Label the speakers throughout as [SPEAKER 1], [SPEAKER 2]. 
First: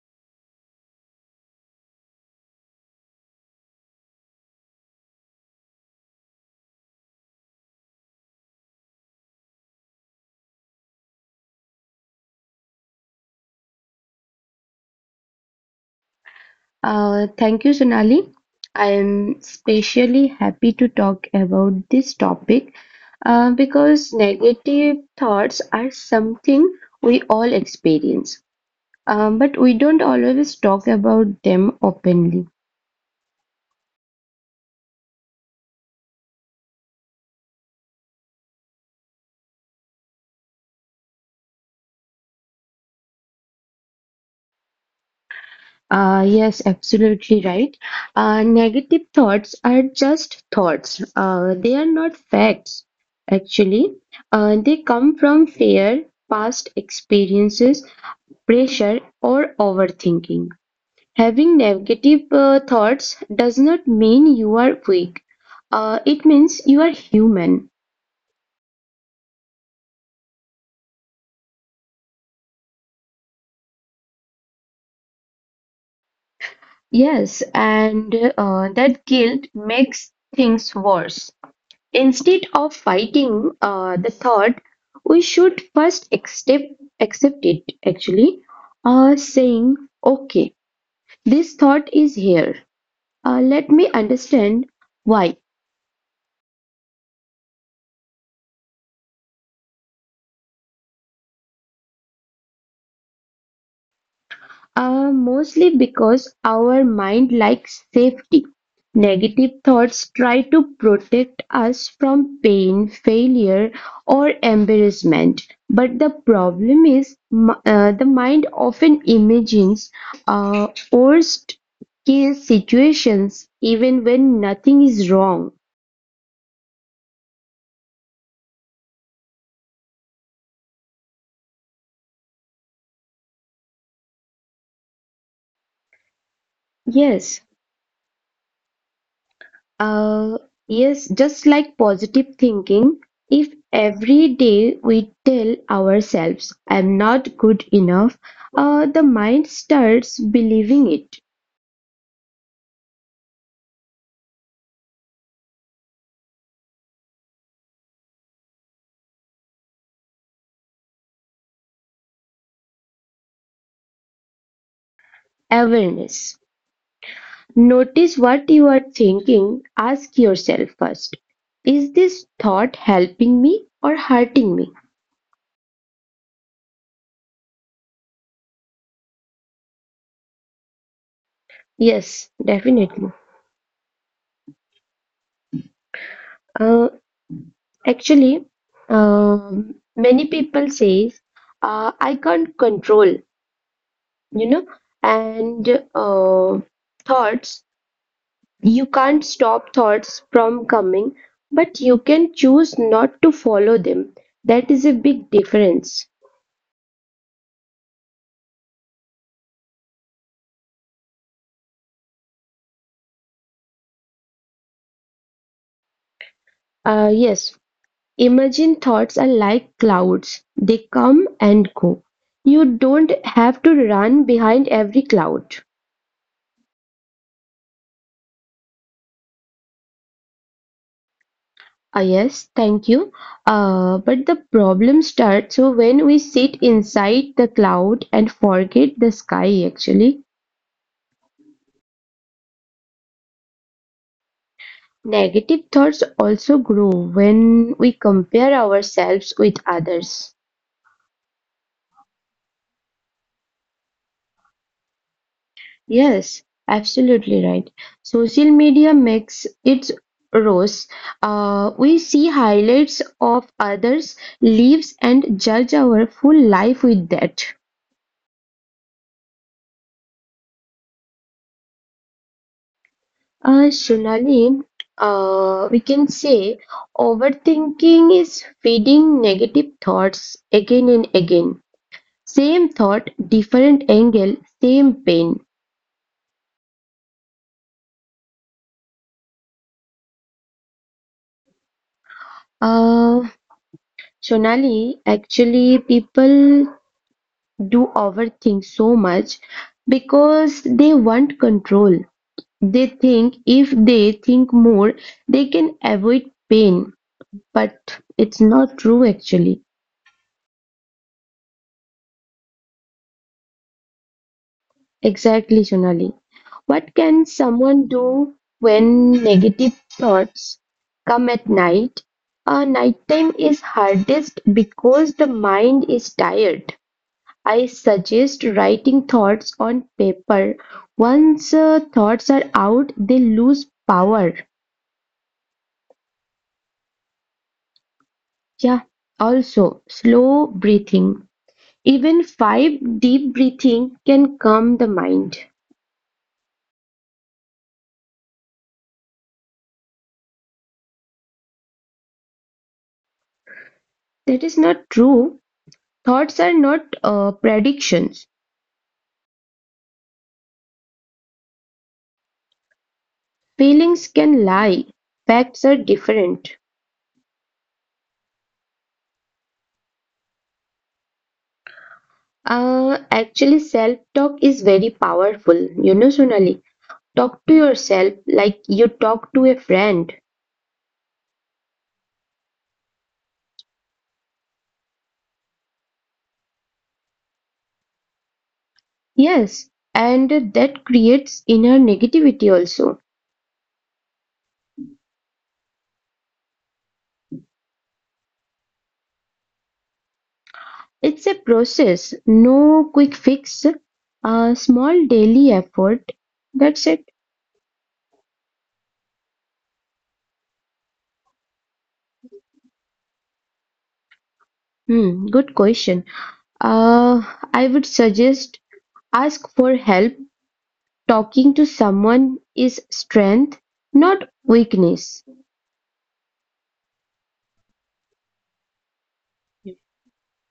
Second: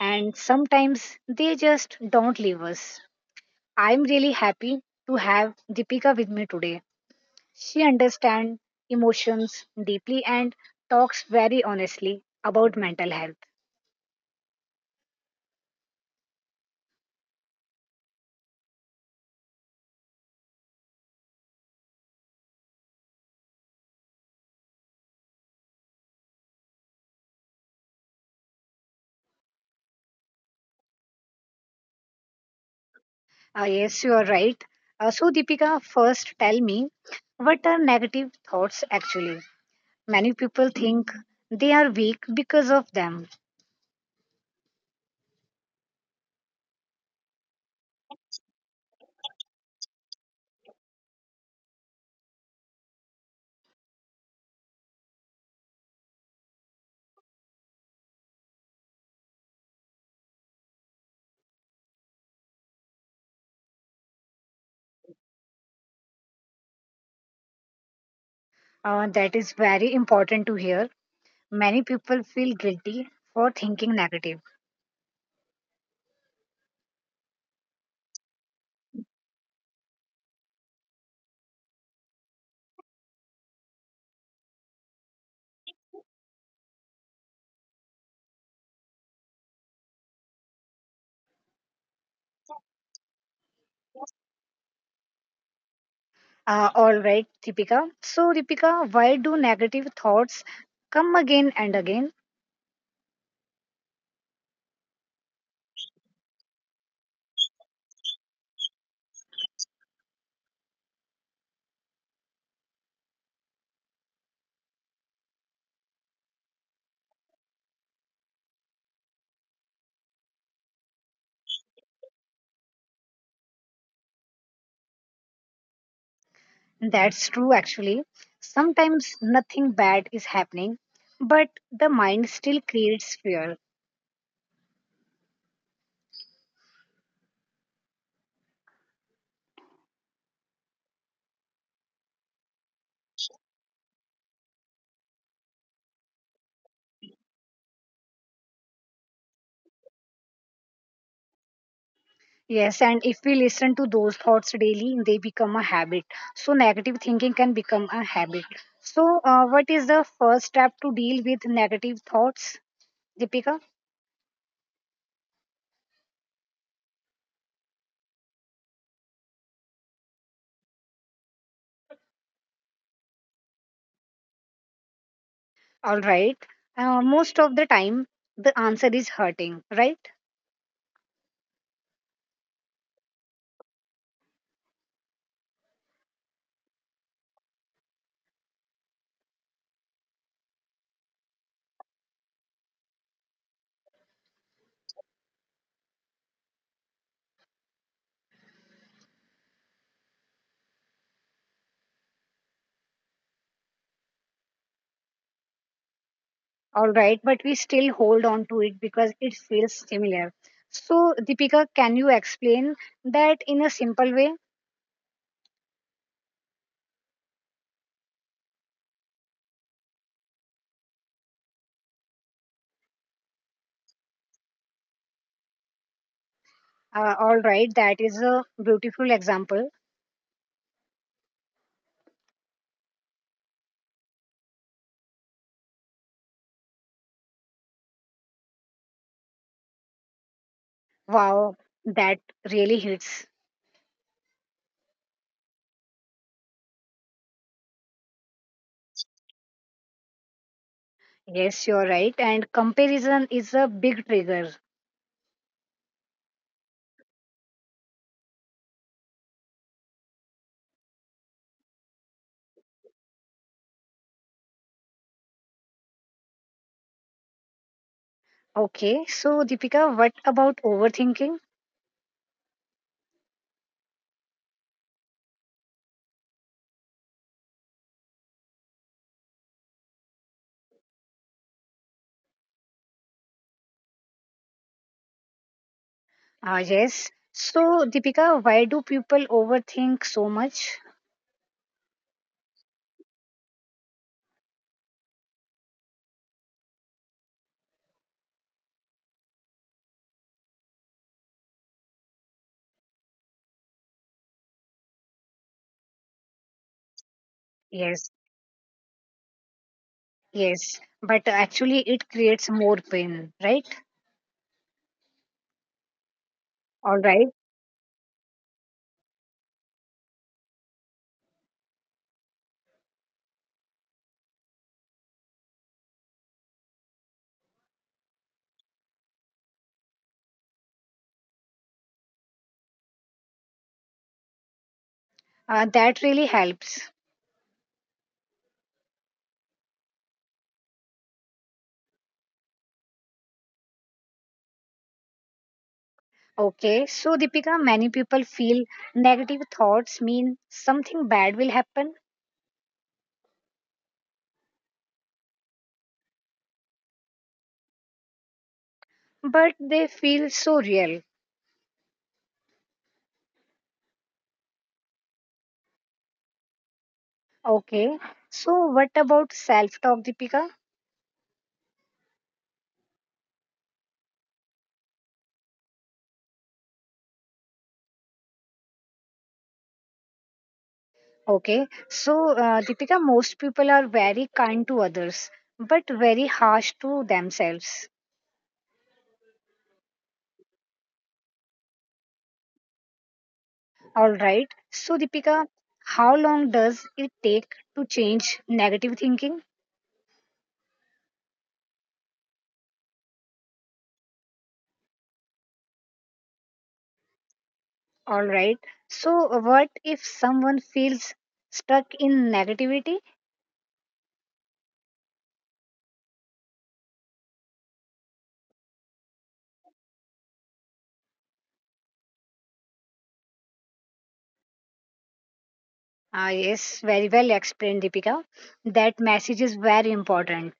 [SPEAKER 1] and sometimes they just don't leave us. I'm really happy to have Deepika with me today. She understands emotions deeply and talks very honestly about mental health.
[SPEAKER 2] Thank you, Sonali. I am especially happy to talk about this topic because negative thoughts are something we all experience, but we don't always talk about them openly.
[SPEAKER 1] Yes, you are right. So, Deepika, first tell me, what are negative thoughts actually? Many people think they are weak because of them.
[SPEAKER 2] Yes, absolutely right. Negative thoughts are just thoughts, they are not facts, actually. They come from fear, past experiences, pressure, or overthinking. Having negative thoughts does not mean you are weak. It means you are human.
[SPEAKER 1] That is very important to hear. Many people feel guilty for thinking negative.
[SPEAKER 2] Yes, and that guilt makes things worse. Instead of fighting the thought, we should first accept it. Actually, saying, "Okay, this thought is here. Let me understand why."
[SPEAKER 1] All right, Deepika. So, Deepika, why do negative thoughts come again and again?
[SPEAKER 2] Mostly because our mind likes safety. Negative thoughts try to protect us from pain, failure, or embarrassment. But the problem is, the mind often imagines worst case situations even when nothing is wrong.
[SPEAKER 1] That's true, actually. Sometimes nothing bad is happening, but the mind still creates fear.
[SPEAKER 2] Yes. Uh, yes, just like positive thinking, if every day we tell ourselves, I'm not good enough, the mind starts believing it.
[SPEAKER 1] Yes, and if we listen to those thoughts daily, they become a habit. So, negative thinking can become a habit. So, what is the first step to deal with negative thoughts, Deepika?
[SPEAKER 2] Awareness. Notice what you are thinking. Ask yourself first, is this thought helping me or hurting me?
[SPEAKER 1] All right. Most of the time, the answer is hurting, right?
[SPEAKER 2] Yes, definitely. Uh, actually, many people say, I can't control you know and uh, thoughts, you can't stop thoughts from coming, but you can choose not to follow them. That is a big difference.
[SPEAKER 1] All right, but we still hold on to it because it feels similar. So, Deepika, can you explain that in a simple way?
[SPEAKER 2] Yes, imagine thoughts are like clouds, they come and go. You don't have to run behind every cloud.
[SPEAKER 1] All right, that is a beautiful example.
[SPEAKER 2] Ah yes, thank you. But the problem starts so when we sit inside the cloud and forget the sky, actually.
[SPEAKER 1] Wow, that really hits.
[SPEAKER 2] Negative thoughts also grow when we compare ourselves with others.
[SPEAKER 1] Yes, you're right. And comparison is a big trigger.
[SPEAKER 2] Yes, absolutely right. Social media makes its rose. We see highlights of others' lives and judge our full life with that.
[SPEAKER 1] Okay, so Deepika, what about overthinking?
[SPEAKER 2] Shunali, we can say overthinking is feeding negative thoughts again and again. Same thought, different angle, same pain.
[SPEAKER 1] Ah, yes. So, Deepika, why do people overthink so much?
[SPEAKER 2] Uh, Sonali, actually, people do overthink so much because they want control. They think if they think more, they can avoid pain. But
[SPEAKER 1] Yes,
[SPEAKER 2] it's not true, actually.
[SPEAKER 1] yes. But actually, it creates more pain, right?
[SPEAKER 2] Exactly, Sonali. What
[SPEAKER 1] All
[SPEAKER 2] can
[SPEAKER 1] right.
[SPEAKER 2] someone do when negative thoughts come at night? Nighttime is hardest because the mind is tired. I suggest writing thoughts on paper. Once thoughts are out, they lose power.
[SPEAKER 1] That really helps.
[SPEAKER 2] Yeah, also slow breathing. Even five deep breathing can calm the mind.
[SPEAKER 1] Okay, so Deepika, many people feel negative thoughts mean something bad will happen,
[SPEAKER 2] That is not true. Thoughts are not predictions.
[SPEAKER 1] but they feel so real.
[SPEAKER 2] Feelings can lie. Facts are different.
[SPEAKER 1] Okay, so what about self talk, Deepika?
[SPEAKER 2] Actually, self talk is very powerful. You know, Sonali, talk to yourself like you talk to a friend.
[SPEAKER 1] Okay, so Deepika, most people are very kind to others, but very harsh to themselves.
[SPEAKER 2] Yes, and that creates inner negativity also.
[SPEAKER 1] All right, so Deepika, how long does it take to change negative thinking?
[SPEAKER 2] It's a process, no quick fix, a small daily effort. That's it.
[SPEAKER 1] All right. So, what if someone feels stuck in negativity?
[SPEAKER 2] Hmm, good question. Uh, I would suggest ask for help. Talking to someone is strength, not weakness.
[SPEAKER 1] Ah, yes, very well explained, Deepika. That message is very important.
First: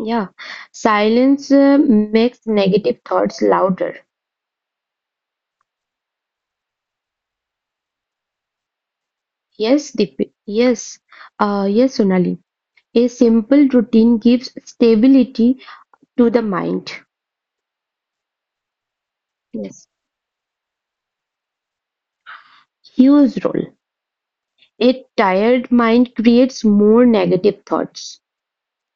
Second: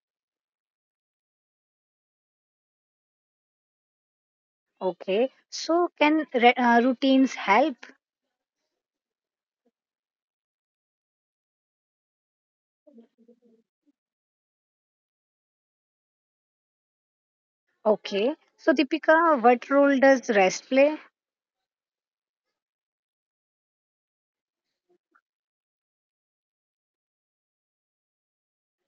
[SPEAKER 2] Yeah, silence makes negative thoughts louder.
[SPEAKER 1] Okay. So, can routines help?
[SPEAKER 2] Yes, Deep. Yes, yes, Sonali. A simple routine gives stability to the mind.
[SPEAKER 1] Okay. So, Deepika, what
[SPEAKER 2] Yes,
[SPEAKER 1] role does rest play?
[SPEAKER 2] huge role. A tired mind creates more negative thoughts.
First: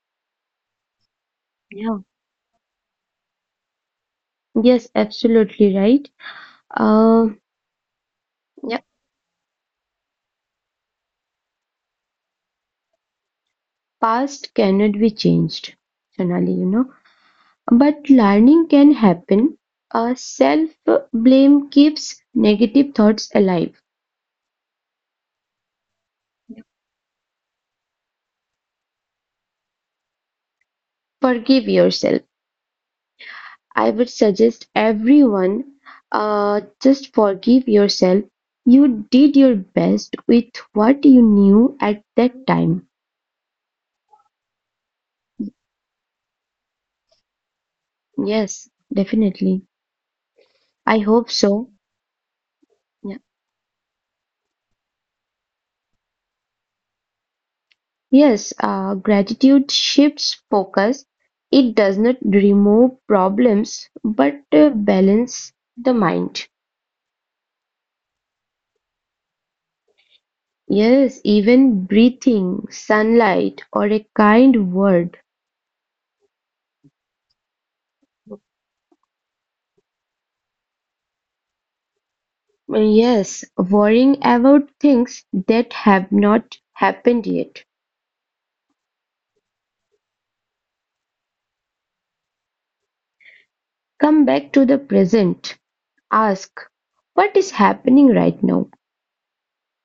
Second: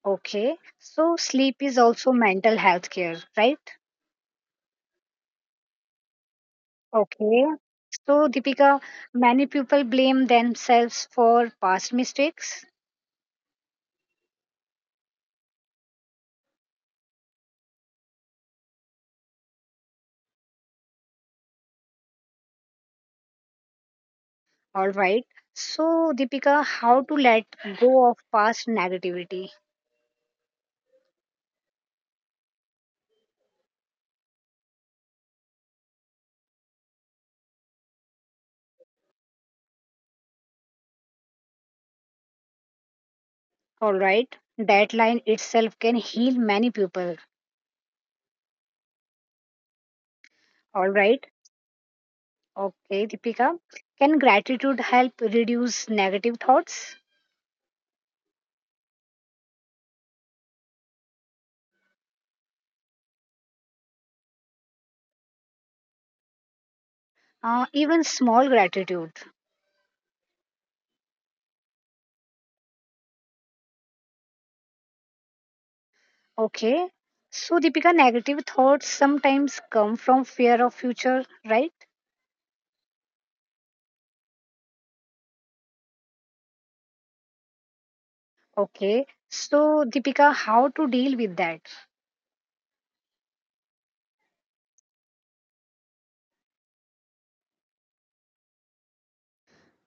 [SPEAKER 1] Okay. So, sleep is
[SPEAKER 2] Yeah.
[SPEAKER 1] also mental health care, right?
[SPEAKER 2] Yes, absolutely right. Uh,
[SPEAKER 1] Okay. So,
[SPEAKER 2] yeah,
[SPEAKER 1] Deepika, many people blame themselves for past mistakes.
[SPEAKER 2] past cannot be changed, Sonali, you know. But learning can happen. Self blame keeps negative thoughts alive.
[SPEAKER 1] All right. So, Deepika, how to let go of past negativity?
[SPEAKER 2] Forgive yourself. I would suggest everyone just forgive yourself. You did your best with what you knew at that time.
[SPEAKER 1] All right. That line itself can heal many people.
[SPEAKER 2] Yes, definitely.
[SPEAKER 1] All
[SPEAKER 2] I
[SPEAKER 1] right.
[SPEAKER 2] hope so.
[SPEAKER 1] Okay,
[SPEAKER 2] Yeah.
[SPEAKER 1] Deepika. Can gratitude help reduce negative thoughts?
[SPEAKER 2] Yes, gratitude shifts focus. It does not remove problems, but balance the mind.
[SPEAKER 1] Even small gratitude.
[SPEAKER 2] Yes, even breathing, sunlight, or a kind word.
[SPEAKER 1] Okay. So, Deepika, negative thoughts sometimes come from fear of future, right?
[SPEAKER 2] Yes, worrying about things that have not happened yet.
[SPEAKER 1] Okay. So, Deepika, how to deal with that?
[SPEAKER 2] Come back to the present. Ask, what is happening right now?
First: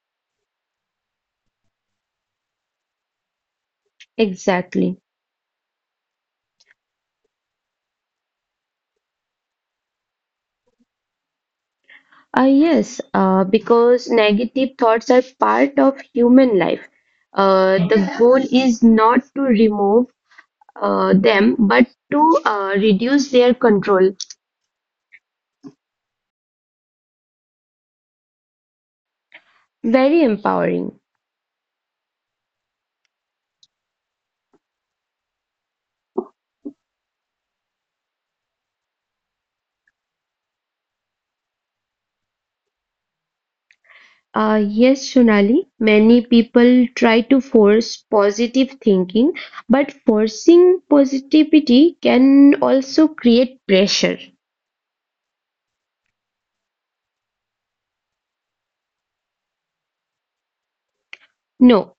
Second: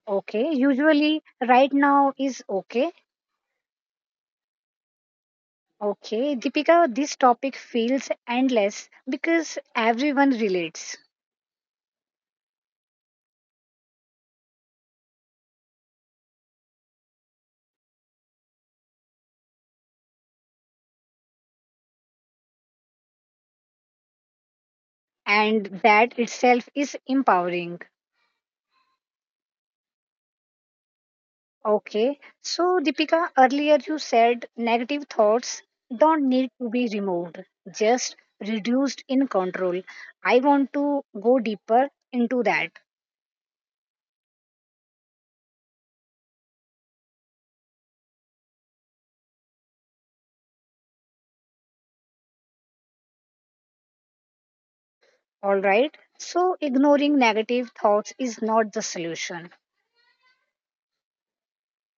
[SPEAKER 1] Okay. Usually, right now is okay.
[SPEAKER 2] Exactly.
[SPEAKER 1] Okay, Deepika, this topic feels endless because everyone relates,
[SPEAKER 2] Ah, yes, because negative thoughts are part of human life. The goal is not to remove them, but to reduce their control.
[SPEAKER 1] and that itself is empowering.
[SPEAKER 2] Very empowering.
[SPEAKER 1] Okay, so Deepika, earlier you said negative thoughts don't need to be removed, just reduced in control. I want to go deeper into that.
[SPEAKER 2] Yes, Sonali, many people try to force positive thinking, but forcing positivity can also create pressure.
[SPEAKER 1] All right, so ignoring negative thoughts is not the solution.
[SPEAKER 2] No,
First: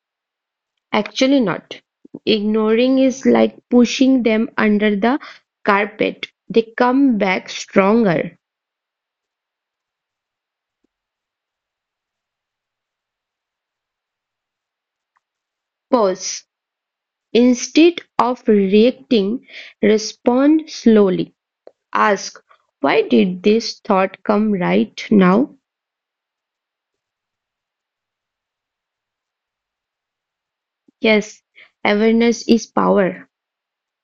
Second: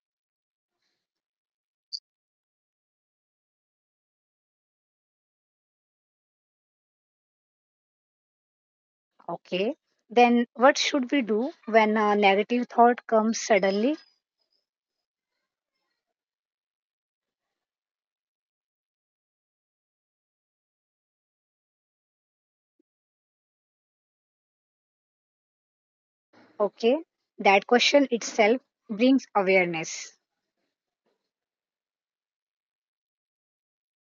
[SPEAKER 2] actually not. Ignoring is like pushing them under the carpet. They come back stronger.
[SPEAKER 1] Okay, then what should we do when a negative thought comes suddenly?
[SPEAKER 2] Pause. Instead of reacting, respond slowly. Ask, why did this thought come right now?
[SPEAKER 1] Okay, that question itself brings awareness.
[SPEAKER 2] Yes, awareness is power.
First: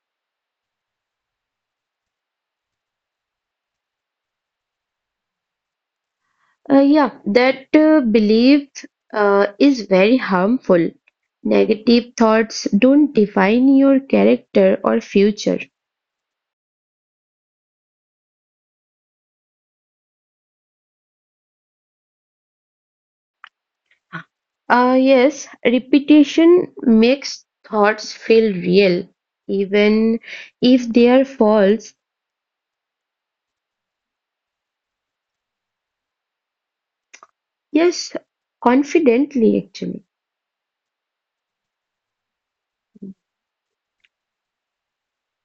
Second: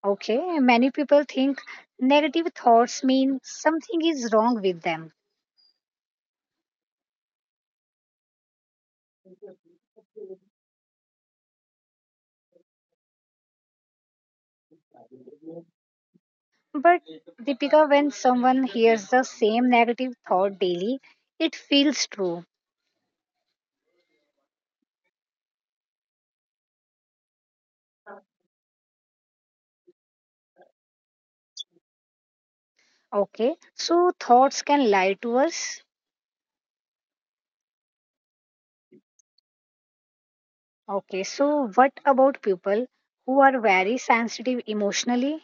[SPEAKER 1] Okay, many people think negative thoughts mean something is wrong with them.
[SPEAKER 2] Yeah, that belief is very harmful. Negative thoughts don't define your character or future.
[SPEAKER 1] But Deepika, when someone hears the same negative thought daily, it feels true.
[SPEAKER 2] Yes, repetition makes thoughts feel real, even if they are false.
[SPEAKER 1] Okay, so thoughts can lie to us.
[SPEAKER 2] Yes, confidently, actually.
[SPEAKER 1] Okay, so what about people who are very sensitive emotionally?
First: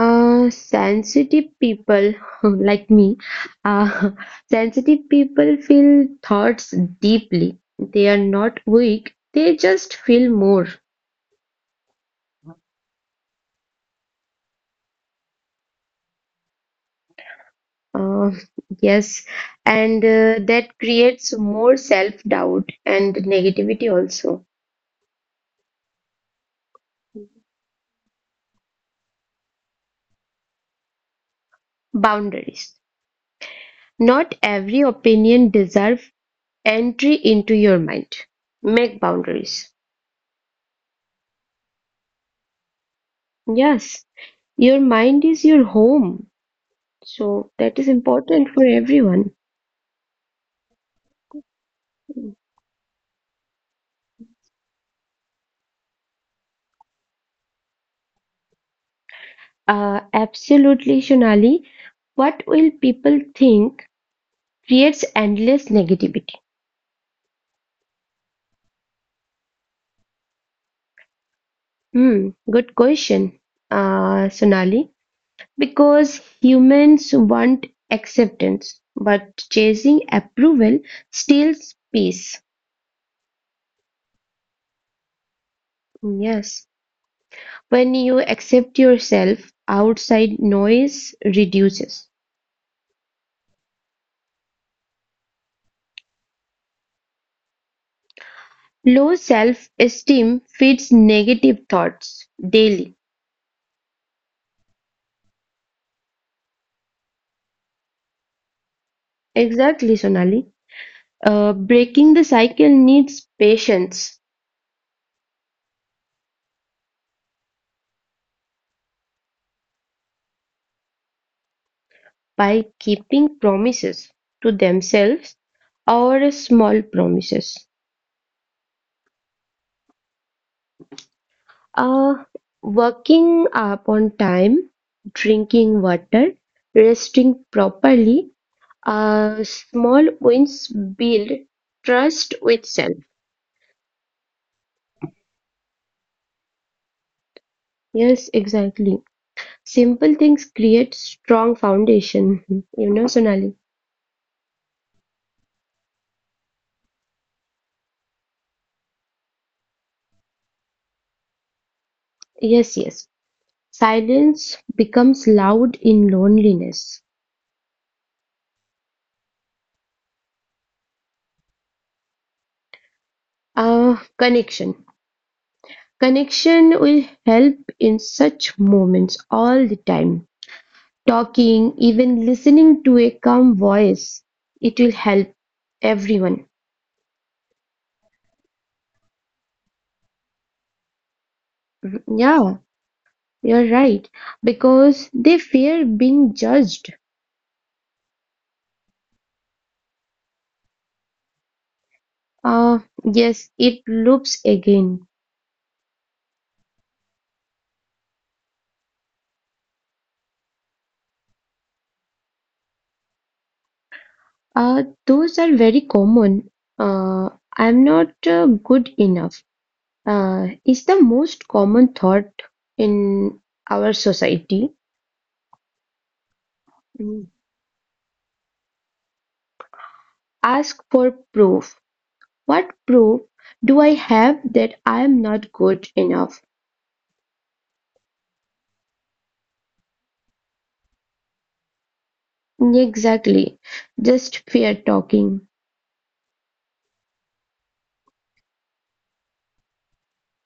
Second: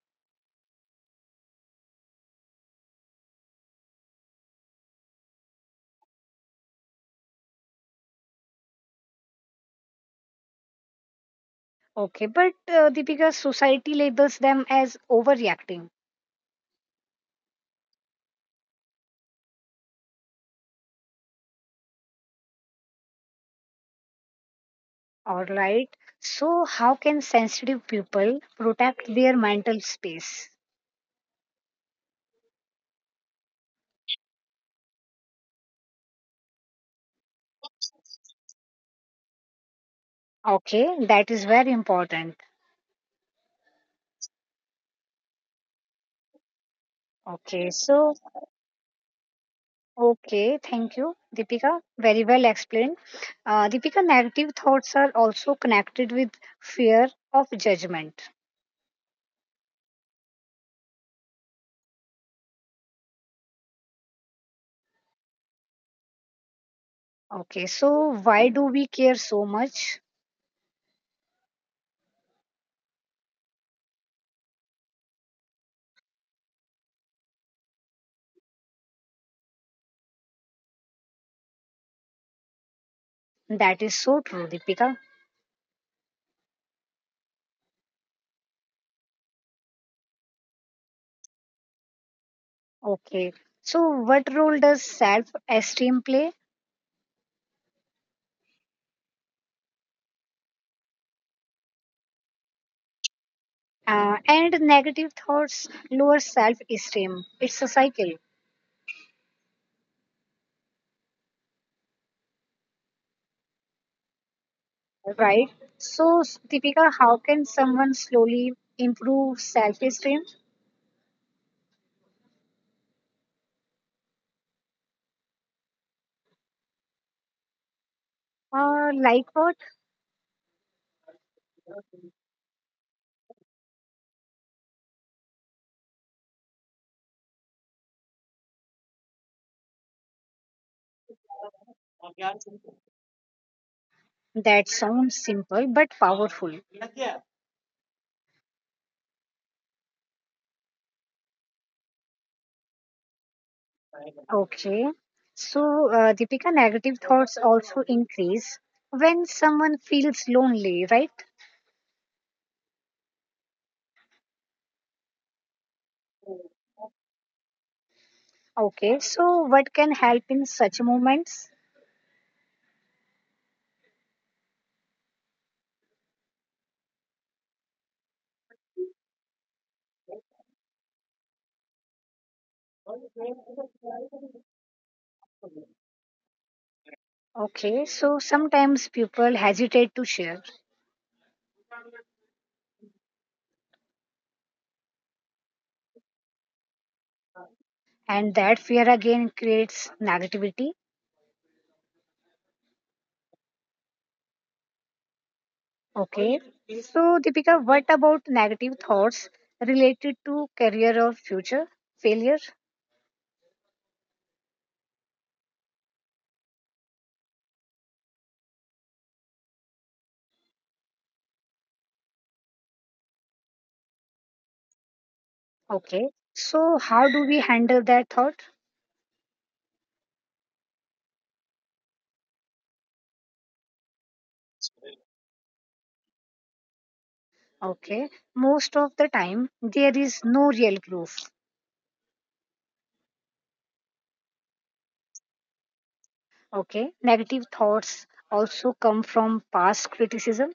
[SPEAKER 2] Sensitive people like me, uh, sensitive people feel thoughts deeply. They are not weak, they just feel more.
[SPEAKER 1] Okay, but Deepika, society labels them as overreacting.
[SPEAKER 2] Uh, yes, and that creates more self-doubt and negativity also.
[SPEAKER 1] All right. So, how can sensitive people protect their mental space?
[SPEAKER 2] Boundaries. Not every opinion deserve entry into your mind. Make boundaries.
[SPEAKER 1] Okay, that is very important.
[SPEAKER 2] Yes, your mind is your home. So
[SPEAKER 1] Okay,
[SPEAKER 2] that is
[SPEAKER 1] so,
[SPEAKER 2] important for everyone.
[SPEAKER 1] okay, thank you, Deepika. Very well explained. Deepika, negative thoughts are also connected with fear of judgment.
[SPEAKER 2] Absolutely, Sonali. What will people think creates endless negativity?
[SPEAKER 1] Okay, so why do we care so much?
[SPEAKER 2] Hmm, good question, Sonali. Because humans want acceptance, but chasing approval steals peace.
[SPEAKER 1] That is so true, Deepika.
[SPEAKER 2] Hmm, yes. When you accept yourself, outside noise reduces.
[SPEAKER 1] Okay, so what role does self esteem play?
[SPEAKER 2] Low self esteem feeds negative thoughts daily.
[SPEAKER 1] And negative thoughts lower self esteem. It's a cycle,
[SPEAKER 2] Exactly, Sonali. Breaking the cycle needs patience
[SPEAKER 1] right? So, Deepika, how can someone slowly improve self esteem?
[SPEAKER 2] by keeping promises to themselves, or small promises.
[SPEAKER 1] Like what?
[SPEAKER 2] Uh, Working up on time, drinking water, resting properly. Small wins build trust with self.
[SPEAKER 1] That sounds simple but powerful.
[SPEAKER 2] Yes, exactly. Simple things create strong foundation. You know, Sonali.
[SPEAKER 1] Okay. So, Deepika, negative thoughts also increase when someone feels lonely, right?
[SPEAKER 2] Yes, yes. Silence becomes loud in loneliness.
[SPEAKER 1] Okay. So, what can help in such moments?
[SPEAKER 2] Connection. Connection will help in such moments all the time. Talking, even listening to a calm voice, it will help everyone.
[SPEAKER 1] Okay. So, sometimes people hesitate to share,
[SPEAKER 2] Mhm. Yeah, you're right. Because they fear being judged.
[SPEAKER 1] and that fear again creates negativity.
[SPEAKER 2] Uh, yes, it loops again.
[SPEAKER 1] Okay, so Deepika, what about negative thoughts related to career or future failure?
[SPEAKER 2] Those are very common. Uh, I'm not good enough. Is the most common thought in our society.
[SPEAKER 1] Okay, so how do
[SPEAKER 2] Mm.
[SPEAKER 1] we handle that thought?
[SPEAKER 2] Ask for proof. What proof do I have that I am not good enough?
[SPEAKER 1] Okay, most of the time there is no real proof.
[SPEAKER 2] Exactly. Just fair talking.
[SPEAKER 1] Okay, negative thoughts also come from past criticism.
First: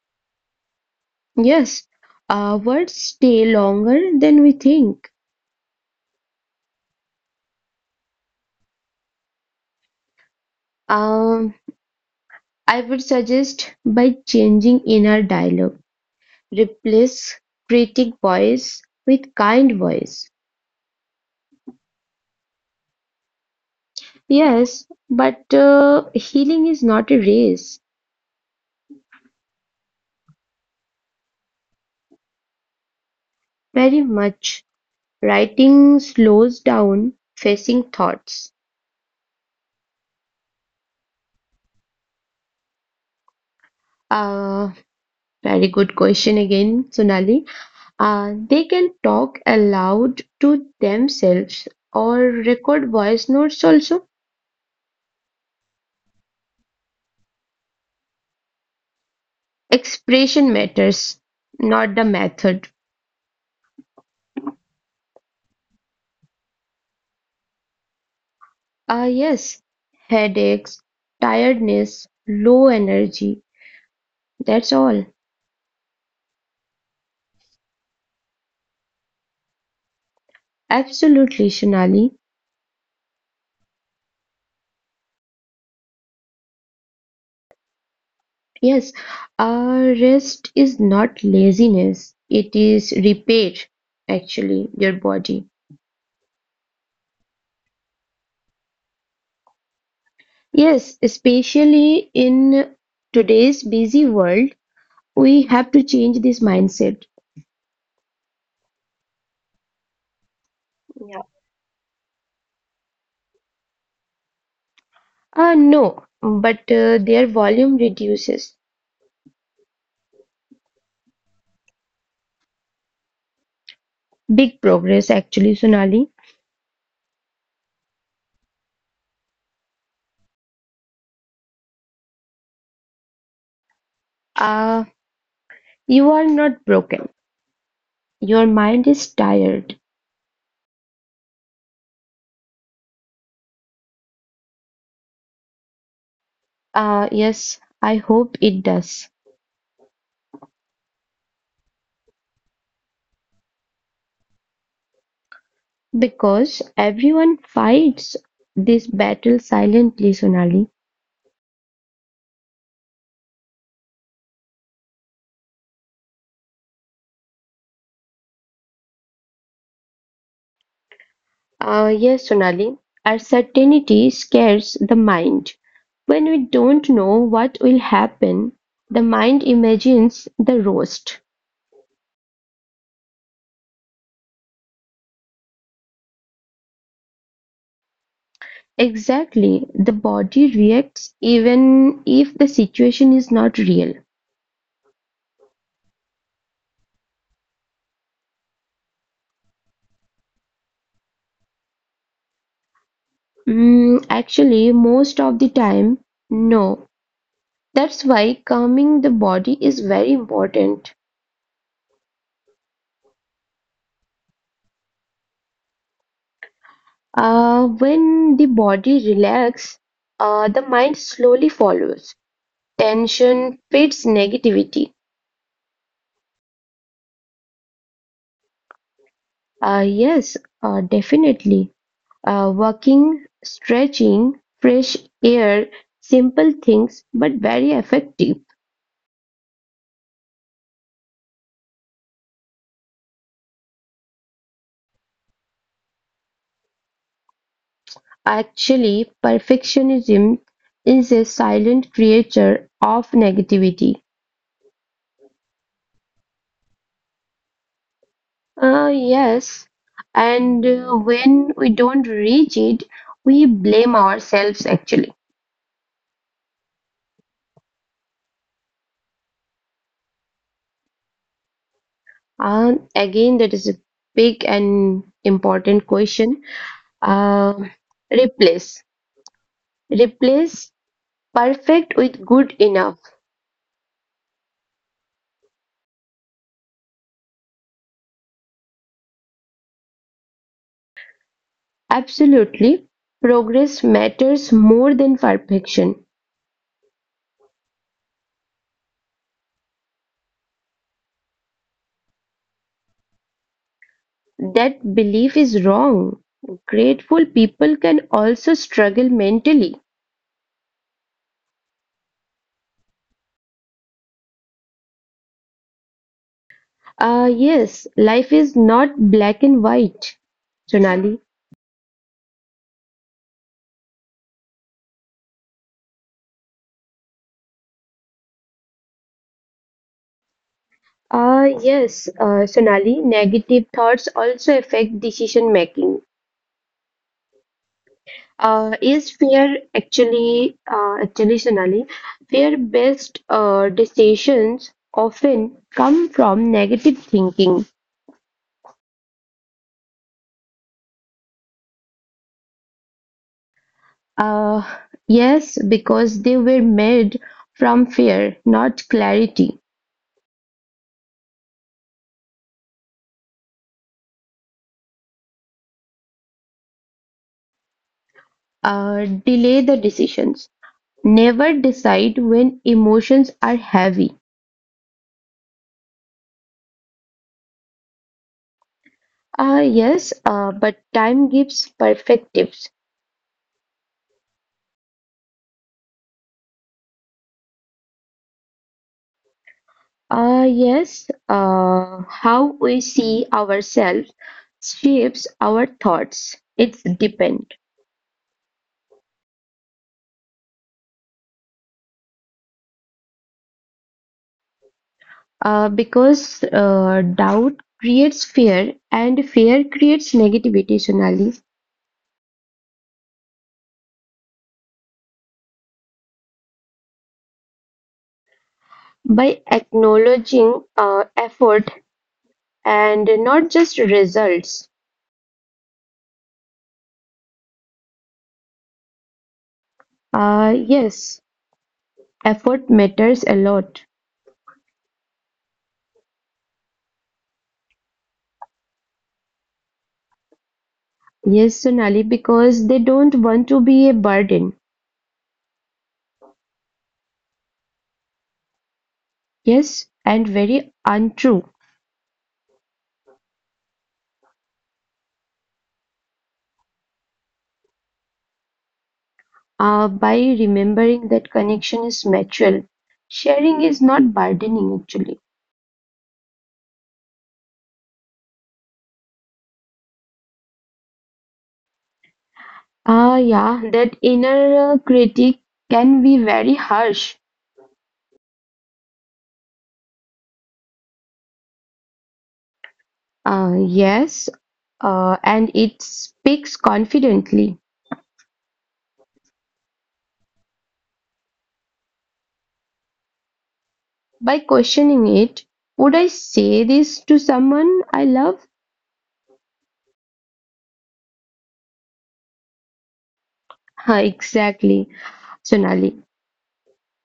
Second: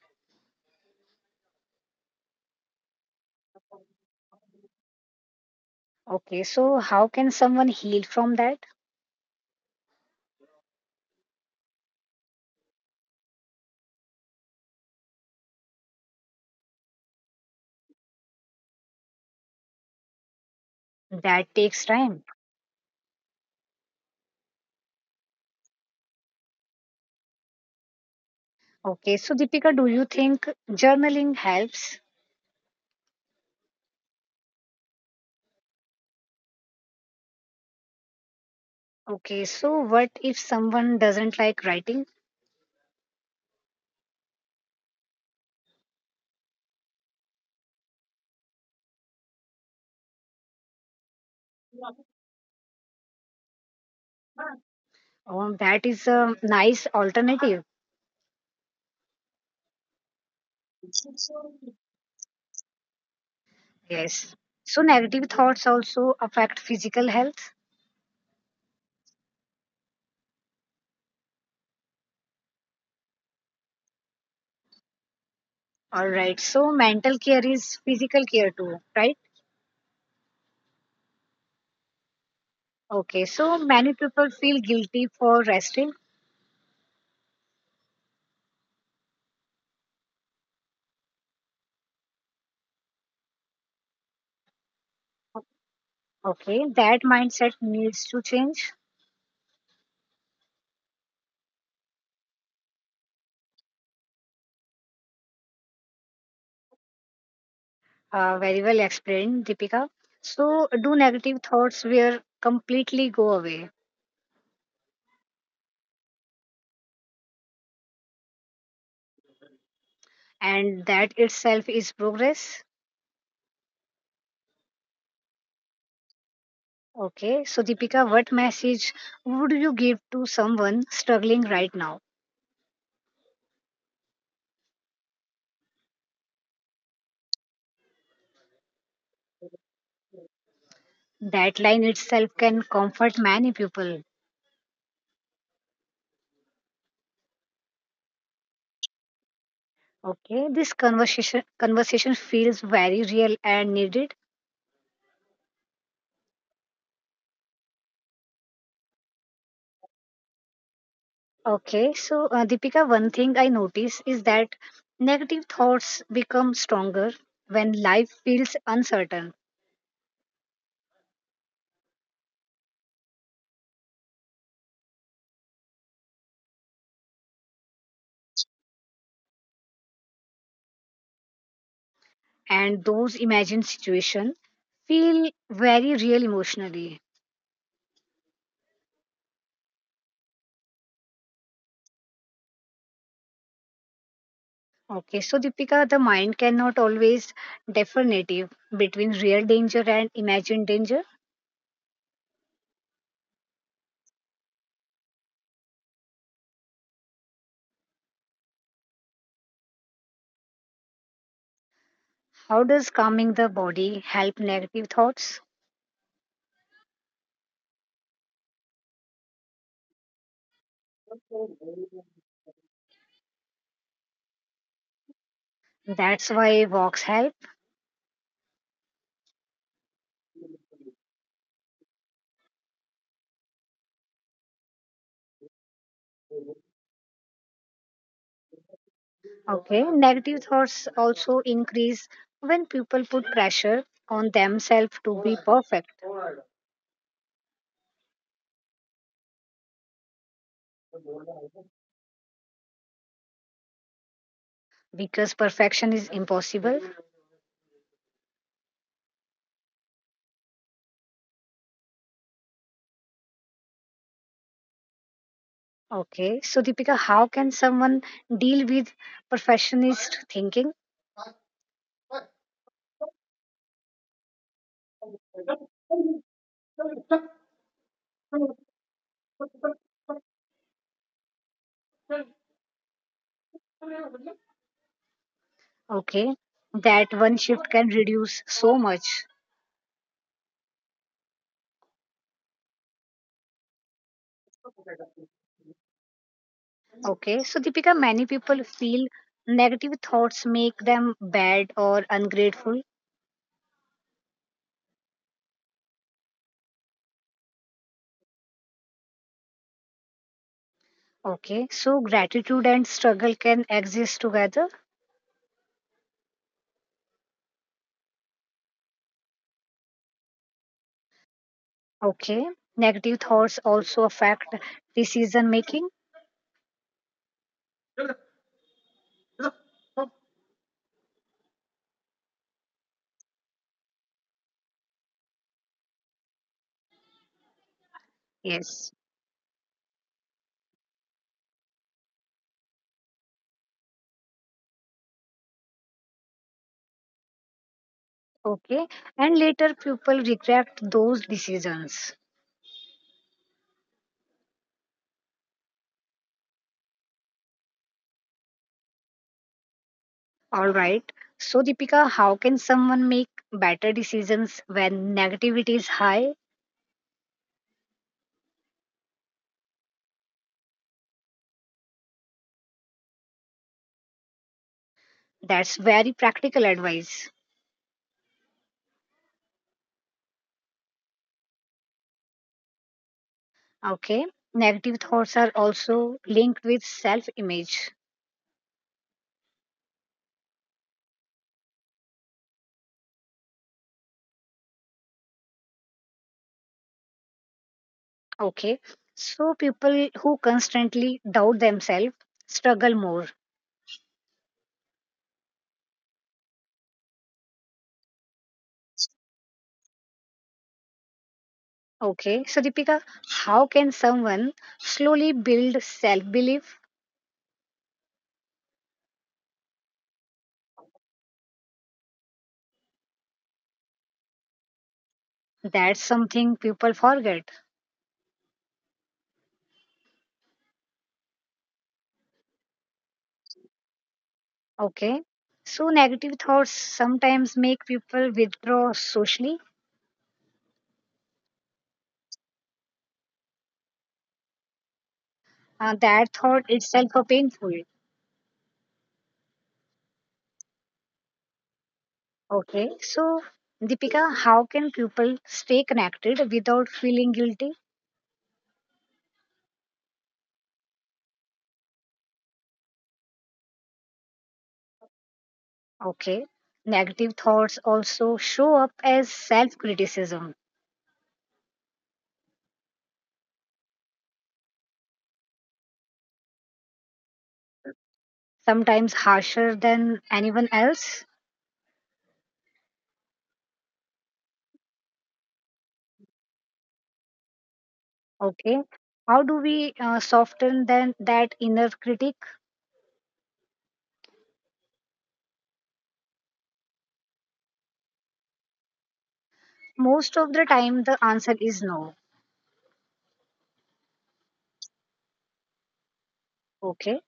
[SPEAKER 2] Yes, words stay longer than we think.
[SPEAKER 1] Okay, so how can someone heal from that?
[SPEAKER 2] Um, I would suggest by changing inner dialogue. Replace critic voice with kind voice.
[SPEAKER 1] That takes time.
[SPEAKER 2] Yes, but healing is not a race.
[SPEAKER 1] Okay, so Deepika, do you think journaling helps?
[SPEAKER 2] Very much. Writing slows down facing thoughts.
[SPEAKER 1] Okay, so what if someone doesn't like writing?
[SPEAKER 2] Uh, Very good question again, Sonali. They can talk aloud to themselves or record voice notes also.
[SPEAKER 1] Oh, that is a nice alternative.
[SPEAKER 2] Expression matters, not the method.
[SPEAKER 1] Yes. So negative thoughts also affect physical health.
[SPEAKER 2] Ah, yes, headaches, tiredness, low energy. That's all.
[SPEAKER 1] All right. So mental care is physical care too, right?
[SPEAKER 2] Absolutely, Sonali.
[SPEAKER 1] Okay. So many people feel guilty for resting.
[SPEAKER 2] Yes, rest is not laziness, it is repair, actually, your body.
[SPEAKER 1] Okay. That mindset needs to change.
[SPEAKER 2] Yes, especially in today's busy world, we have to change this mindset.
[SPEAKER 1] Very well explained, Deepika. So do
[SPEAKER 2] Yeah.
[SPEAKER 1] negative thoughts will completely go away,
[SPEAKER 2] No, but their volume reduces.
[SPEAKER 1] and that itself is progress.
[SPEAKER 2] Big progress, actually, Sonali.
[SPEAKER 1] Okay, so Deepika, what message would you give to someone struggling right now?
[SPEAKER 2] Uh, you are not broken. Your mind is tired.
[SPEAKER 1] That line itself can comfort many people.
[SPEAKER 2] Yes, I hope it does.
[SPEAKER 1] Okay, this conversation feels very real and needed.
[SPEAKER 2] Because everyone fights this battle silently, Sonali.
[SPEAKER 1] Okay, so Deepika, one thing I notice is that negative thoughts become stronger when life feels uncertain,
[SPEAKER 2] Yes, Sonali, uncertainty scares the mind. When we don't know what will happen, the mind imagines the worst.
[SPEAKER 1] and those imagined situations feel very real emotionally.
[SPEAKER 2] Exactly, the body reacts even if the situation is not real.
[SPEAKER 1] Okay, so Deepika, the mind cannot always definitive between real danger and imagined danger.
[SPEAKER 2] Mm, actually, most of the time, no. That's why calming the body is very important.
[SPEAKER 1] How does calming the body help negative thoughts?
[SPEAKER 2] When the body relaxes, the mind slowly follows. Tension feeds negativity.
[SPEAKER 1] That's why walks help.
[SPEAKER 2] Yes, definitely. Walking, stretching, fresh air, simple things, but very effective.
[SPEAKER 1] Okay, negative thoughts also increase when people put pressure on themselves to be perfect,
[SPEAKER 2] Actually, perfectionism is a silent creature of negativity.
[SPEAKER 1] because perfection is impossible.
[SPEAKER 2] Yes, and when we don't reach it, we blame ourselves actually.
[SPEAKER 1] Okay, so Deepika, how can someone deal with perfectionist thinking?
[SPEAKER 2] Again, that is a big and important question. Uh, Replace. Replace perfect with good enough.
[SPEAKER 1] Okay, that one shift can reduce so much.
[SPEAKER 2] Absolutely. Progress matters more than perfection.
[SPEAKER 1] Okay, so Deepika, many people feel negative thoughts make them bad or ungrateful.
[SPEAKER 2] That belief is wrong. Grateful people can also struggle mentally.
[SPEAKER 1] Okay, so gratitude and struggle can exist together.
[SPEAKER 2] Ah, yes, life is not black and white, Sonali.
[SPEAKER 1] Okay, negative thoughts also affect decision making.
[SPEAKER 2] Ah, yes, Sonali, negative thoughts also affect decision making.
[SPEAKER 1] Yes.
[SPEAKER 2] Is fear actually, actually, Sonali, fear-based decisions often come from negative thinking.
[SPEAKER 1] Okay, and later people regret those decisions.
[SPEAKER 2] Uh, yes, because they were made from fear, not clarity.
[SPEAKER 1] All right. So, Deepika, how can someone make better decisions when negativity is high?
[SPEAKER 2] Delay the decisions. Never decide when emotions are heavy.
[SPEAKER 1] That's very practical advice.
[SPEAKER 2] Yes, but time gives perspectives.
[SPEAKER 1] Okay. Negative thoughts are also linked with self image.
[SPEAKER 2] Yes, how we see ourselves shapes our thoughts. It's depend.
[SPEAKER 1] Okay. So people who constantly doubt themselves struggle more.
[SPEAKER 2] Because doubt creates fear and fear creates negativity, Sonali.
[SPEAKER 1] Okay. So Deepika, how can someone slowly build self belief?
[SPEAKER 2] By acknowledging effort and not just results.
[SPEAKER 1] That's something people forget.
[SPEAKER 2] Yes, effort matters a lot.
[SPEAKER 1] Okay. So negative thoughts sometimes make people withdraw socially.
[SPEAKER 2] Yes, Sonali, because they don't want to be a burden.
[SPEAKER 1] That thought itself are painful.
[SPEAKER 2] Yes, and very untrue.
[SPEAKER 1] Okay. So Deepika, how can people stay connected without feeling guilty?
[SPEAKER 2] By remembering that connection is mutual. Sharing is not burdening actually.
[SPEAKER 1] Okay. Negative thoughts also show up as self criticism,
[SPEAKER 2] Ah, yeah, that inner critic can be very harsh.
[SPEAKER 1] sometimes harsher than anyone else.
[SPEAKER 2] Yes, and it speaks confidently.
[SPEAKER 1] Okay. How do we soften then that inner critic?
[SPEAKER 2] By questioning it, would I say this to someone I love?
[SPEAKER 1] Most of the time, the answer is no.
[SPEAKER 2] Huh, exactly, Sonali.
[SPEAKER 1] Okay.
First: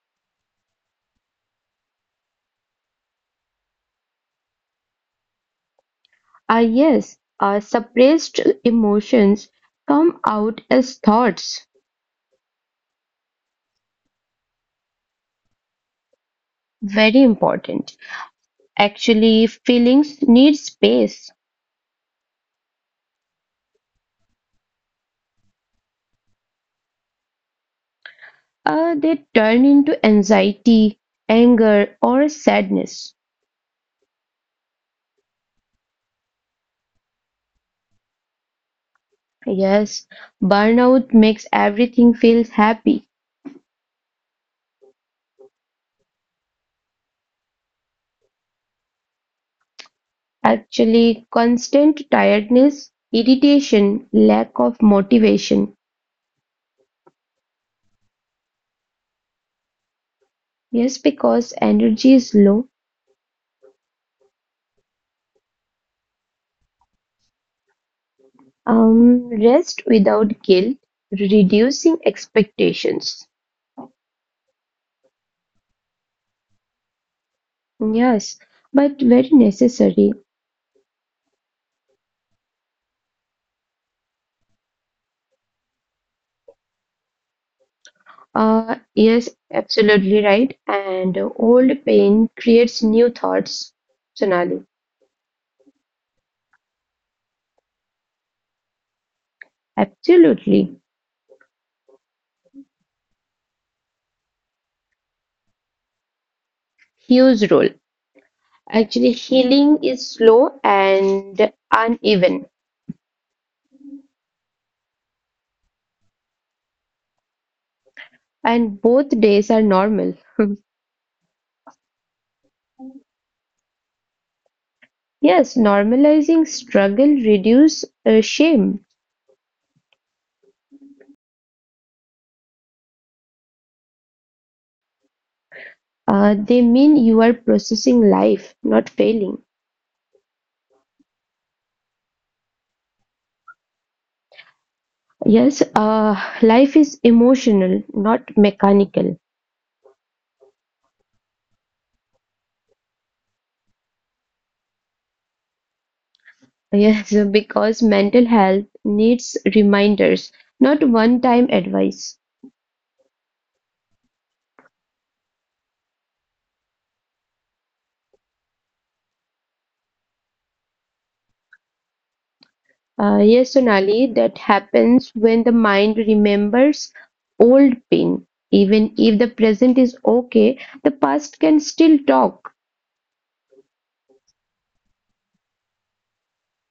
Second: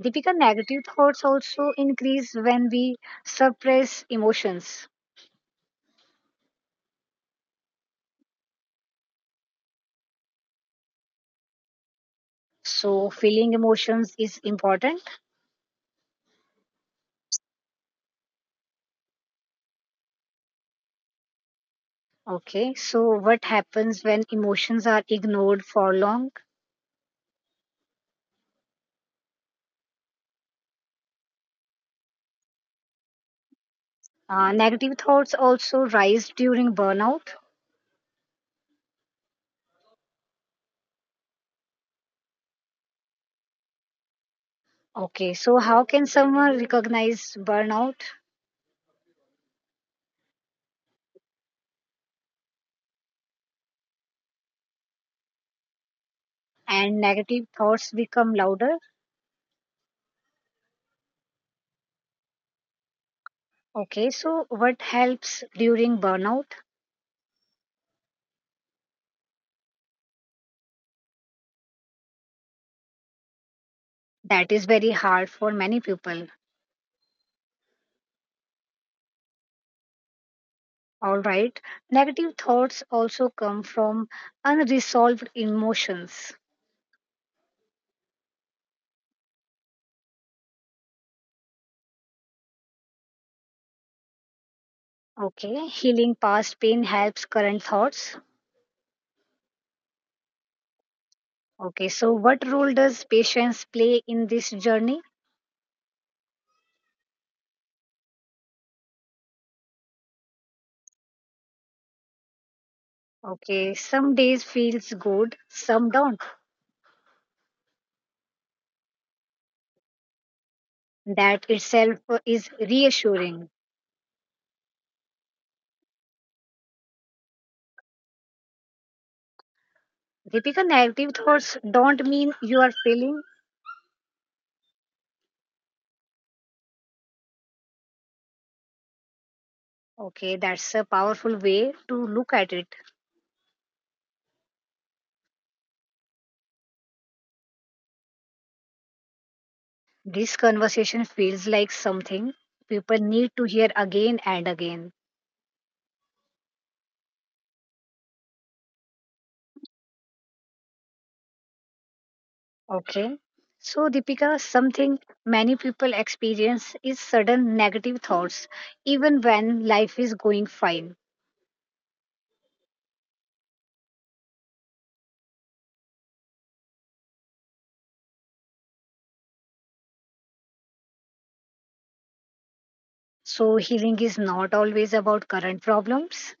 [SPEAKER 1] Deepika, negative thoughts also increase when we suppress emotions.
[SPEAKER 2] Ah, yes, suppressed emotions come out as thoughts.
[SPEAKER 1] So, feeling emotions is important.
[SPEAKER 2] Very important. Actually, feelings need space.
[SPEAKER 1] Okay. So, what happens when emotions are ignored for long?
[SPEAKER 2] They turn into anxiety, anger, or sadness.
[SPEAKER 1] Negative thoughts also rise during burnout.
[SPEAKER 2] Yes, burnout makes everything feel happy.
[SPEAKER 1] Okay, so how can someone recognize burnout
[SPEAKER 2] Actually, constant tiredness, irritation, lack of motivation.
[SPEAKER 1] and negative thoughts become louder?
[SPEAKER 2] Yes, because energy is low.
[SPEAKER 1] Okay, so what helps during burnout?
[SPEAKER 2] Rest without guilt, reducing expectations.
[SPEAKER 1] That is very hard for many people.
[SPEAKER 2] Yes, but very necessary.
[SPEAKER 1] All right, negative thoughts also come from unresolved emotions.
[SPEAKER 2] Yes, absolutely right. And old pain creates new thoughts, Sonali.
[SPEAKER 1] Okay, healing past pain helps current thoughts.
[SPEAKER 2] Absolutely.
[SPEAKER 1] Okay, so what role does patience play in this journey?
[SPEAKER 2] Huge role. Actually, healing is slow and uneven,
[SPEAKER 1] Okay, some days feels good, some don't.
[SPEAKER 2] and both days are normal.
[SPEAKER 1] That itself is reassuring.
[SPEAKER 2] Yes, normalizing struggle reduce shame.
[SPEAKER 1] Deepika, negative thoughts don't mean you are failing.
[SPEAKER 2] They mean you are processing life, not failing.
[SPEAKER 1] Okay, that's a powerful way to look at it.
[SPEAKER 2] Yes, life is emotional, not mechanical.
[SPEAKER 1] This conversation feels like something people need to hear again and again.
[SPEAKER 2] Yes, because mental health needs reminders, not one-time advice.
[SPEAKER 1] Okay, so Deepika, something many people experience is sudden negative thoughts, even when life is going fine.
[SPEAKER 2] Yes, Sonali, that happens when the mind remembers old pain. Even if the present is okay, the past can still talk.
[SPEAKER 1] So, healing is not always about current problems.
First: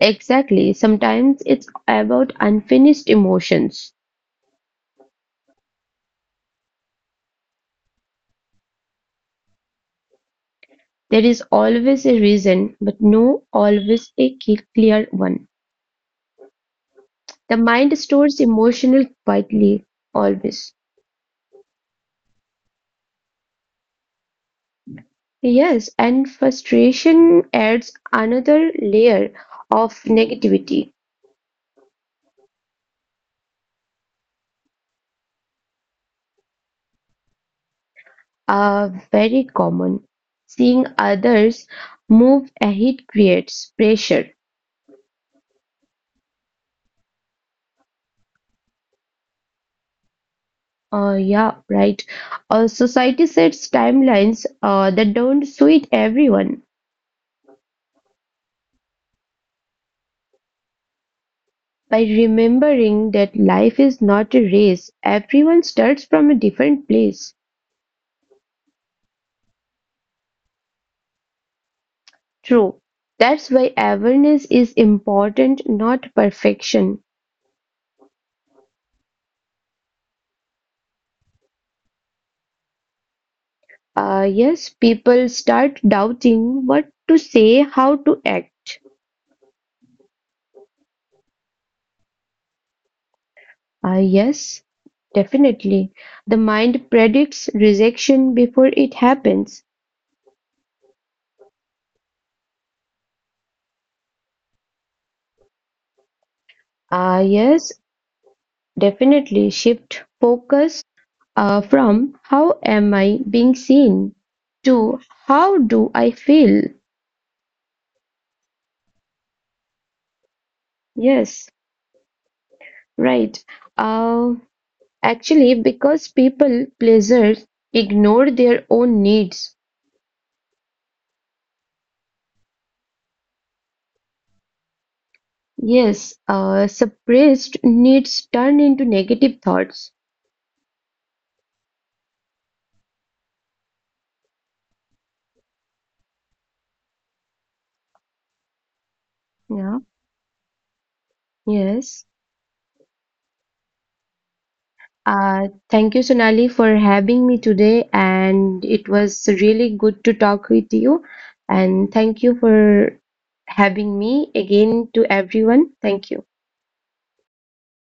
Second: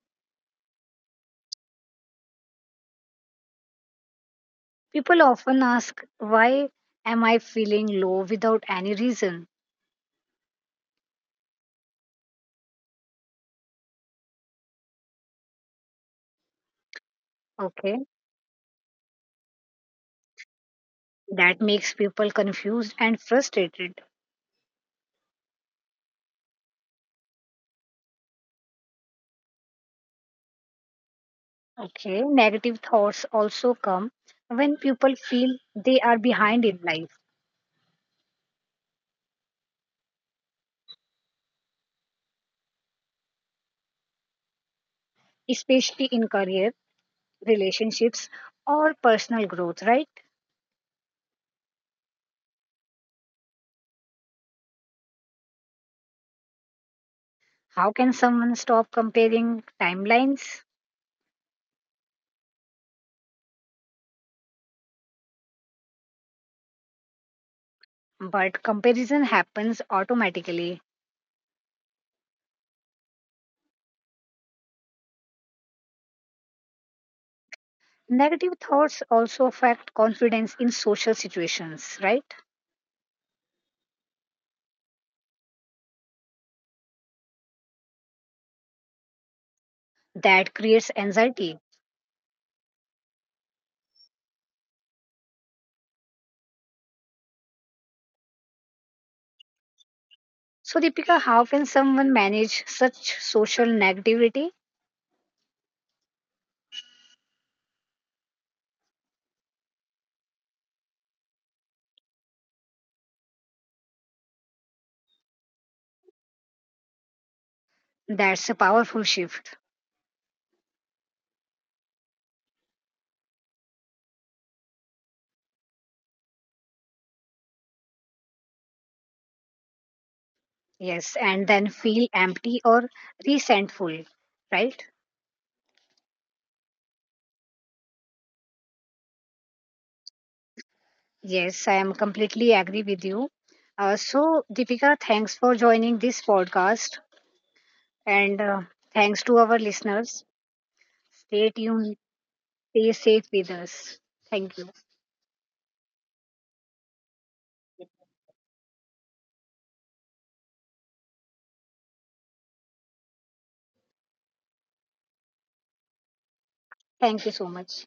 [SPEAKER 2] Exactly. Sometimes it's about unfinished emotions.
[SPEAKER 1] People often ask, why am I feeling low without any reason?
[SPEAKER 2] There is always a reason, but no always a clear one. The
[SPEAKER 1] Okay,
[SPEAKER 2] mind stores emotional quietly, always.
[SPEAKER 1] that makes people confused and frustrated.
[SPEAKER 2] Yes, and frustration adds another layer of negativity.
[SPEAKER 1] Okay, negative thoughts also come when people feel they are behind in life,
[SPEAKER 2] Very common. Seeing others move ahead creates pressure.
[SPEAKER 1] especially in career, relationships, or personal growth, right?
[SPEAKER 2] Yeah, right. Society sets timelines that don't suit everyone.
[SPEAKER 1] How can someone stop comparing timelines?
[SPEAKER 2] By remembering that life is not a race, everyone starts from a different place.
[SPEAKER 1] But comparison happens automatically.
[SPEAKER 2] True. That's why awareness is important, not perfection.
[SPEAKER 1] Negative thoughts also affect confidence in social situations, right?
[SPEAKER 2] Yes, people start doubting what to say, how to act.
[SPEAKER 1] That creates anxiety.
[SPEAKER 2] Yes, definitely. The mind predicts rejection before it happens.
[SPEAKER 1] So, Deepika, how can someone manage such social negativity?
[SPEAKER 2] Ah yes, definitely. Shift focus from how am I being seen to how do I feel.
[SPEAKER 1] That's a powerful shift.
[SPEAKER 2] Yes, right. Uh, Actually, because people pleasers ignore their own needs.
[SPEAKER 1] Yes, and then feel empty or resentful, right?
[SPEAKER 2] Yes, suppressed needs turn into negative thoughts.
[SPEAKER 1] Yes, I am completely agree with you. So, Deepika, thanks for joining this podcast, and thanks to our
[SPEAKER 2] Yeah.
[SPEAKER 1] listeners. Stay tuned,
[SPEAKER 2] Yes.
[SPEAKER 1] stay safe with us. Thank you.
[SPEAKER 2] Thank you, Sonali, for having me today. And it was really good to talk with you. And thank you for having me again to everyone. Thank you.
[SPEAKER 1] Thank you so much.